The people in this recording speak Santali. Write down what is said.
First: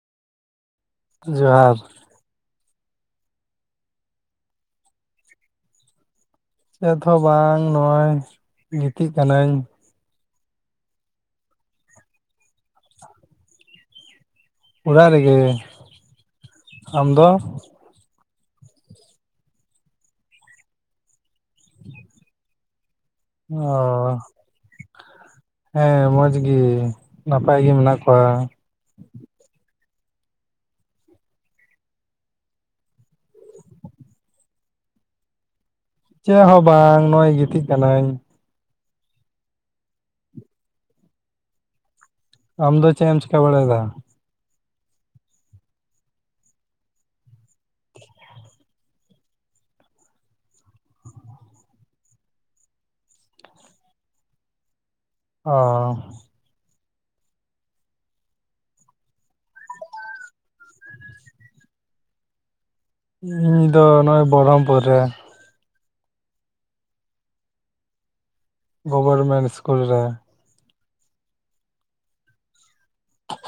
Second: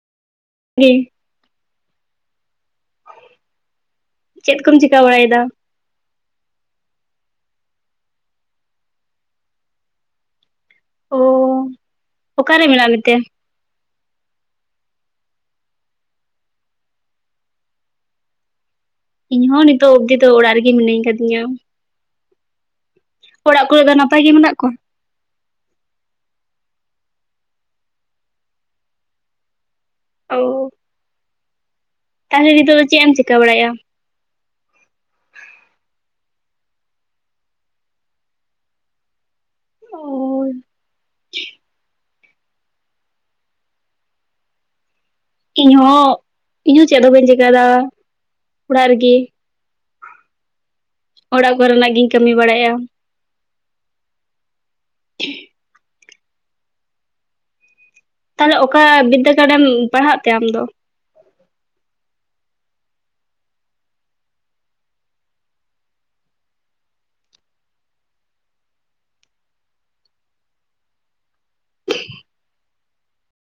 ᱤᱧ ᱡᱚᱦᱟᱨ ᱪᱮᱫ ᱠᱚᱢ ᱪᱤᱠᱟᱹ ᱵᱟᱲᱟᱭ ᱮᱫᱟ ᱪᱮᱫ ᱦᱚᱸ ᱵᱟᱝ ᱱᱚᱜᱼᱚᱭ ᱜᱤᱛᱤᱡ ᱠᱟᱹᱱᱟᱹᱧ ᱚ ᱚᱠᱟᱨᱮ ᱢᱮᱱᱟᱜ ᱢᱮᱛᱮ ᱚᱲᱟᱜ ᱨᱮᱜᱮ ᱟᱢ ᱫᱚ ᱤᱧ ᱦᱚᱸ ᱱᱤᱛᱚᱜ ᱚᱵᱽᱫᱤ ᱫᱚ ᱚᱲᱟᱜ ᱨᱮᱜᱮ ᱢᱤᱱᱟᱹᱧ ᱟᱠᱟᱫᱤᱧᱟ ᱠᱚᱨᱮ ᱫᱚ ᱱᱟᱯᱟᱭ ᱜᱮ ᱢᱮᱱᱟᱜ ᱠᱚᱣᱟ? ᱚ ᱦᱮᱸ ᱢᱚᱸᱡᱽ ᱜᱮ ᱱᱟᱯᱟᱭ ᱜᱮ ᱢᱮᱱᱟᱜ ᱠᱚᱣᱟ ᱚ ᱛᱟᱦᱚᱞᱮ ᱱᱤᱛᱚᱜ ᱫᱚ ᱪᱮᱫ ᱮᱢ ᱪᱤᱠᱟᱹ ᱵᱟᱲᱟᱭᱮᱫᱼᱟ ᱻ ᱪᱮᱫ ᱦᱚᱸ ᱵᱟᱝ ᱱᱚᱜ ᱚᱭ ᱜᱤᱛᱤᱡ ᱠᱟᱱᱟᱹᱧ ᱚ ᱟᱢ ᱫᱚ ᱪᱮᱫ ᱮᱢ ᱪᱮᱠᱟᱹ ᱵᱟᱲᱟᱭ ᱮᱫᱟ ᱤᱧ ᱦᱚᱸ ᱤᱧᱦᱚᱸ ᱪᱮᱫ ᱦᱚᱸ ᱵᱟᱹᱧ ᱪᱮᱤᱠᱟᱹᱫᱟ ᱚᱲᱟᱜ ᱨᱮᱜᱮ ᱚᱲᱟᱜ ᱠᱚᱨᱮᱱᱟᱜ ᱜᱤᱧ ᱠᱟᱹᱢᱤ ᱵᱟᱲᱟᱭᱼᱟ ᱦᱮᱸ ᱚ ᱛᱟᱦᱚᱞᱮ ᱚᱠᱟ ᱵᱤᱫᱽᱫᱟᱹᱜᱟᱲ ᱨᱮᱢ ᱯᱟᱲᱦᱟᱜ ᱛᱮ ᱟᱢ ᱫᱚ ᱤᱧ ᱫᱚ ᱱᱚᱜᱼᱚᱭ ᱵᱚᱨᱚᱢᱯᱩᱨ ᱨᱮ ᱜᱚᱵᱷᱚᱨᱢᱮᱱᱴ ᱤᱥᱠᱩᱞ ᱨᱮ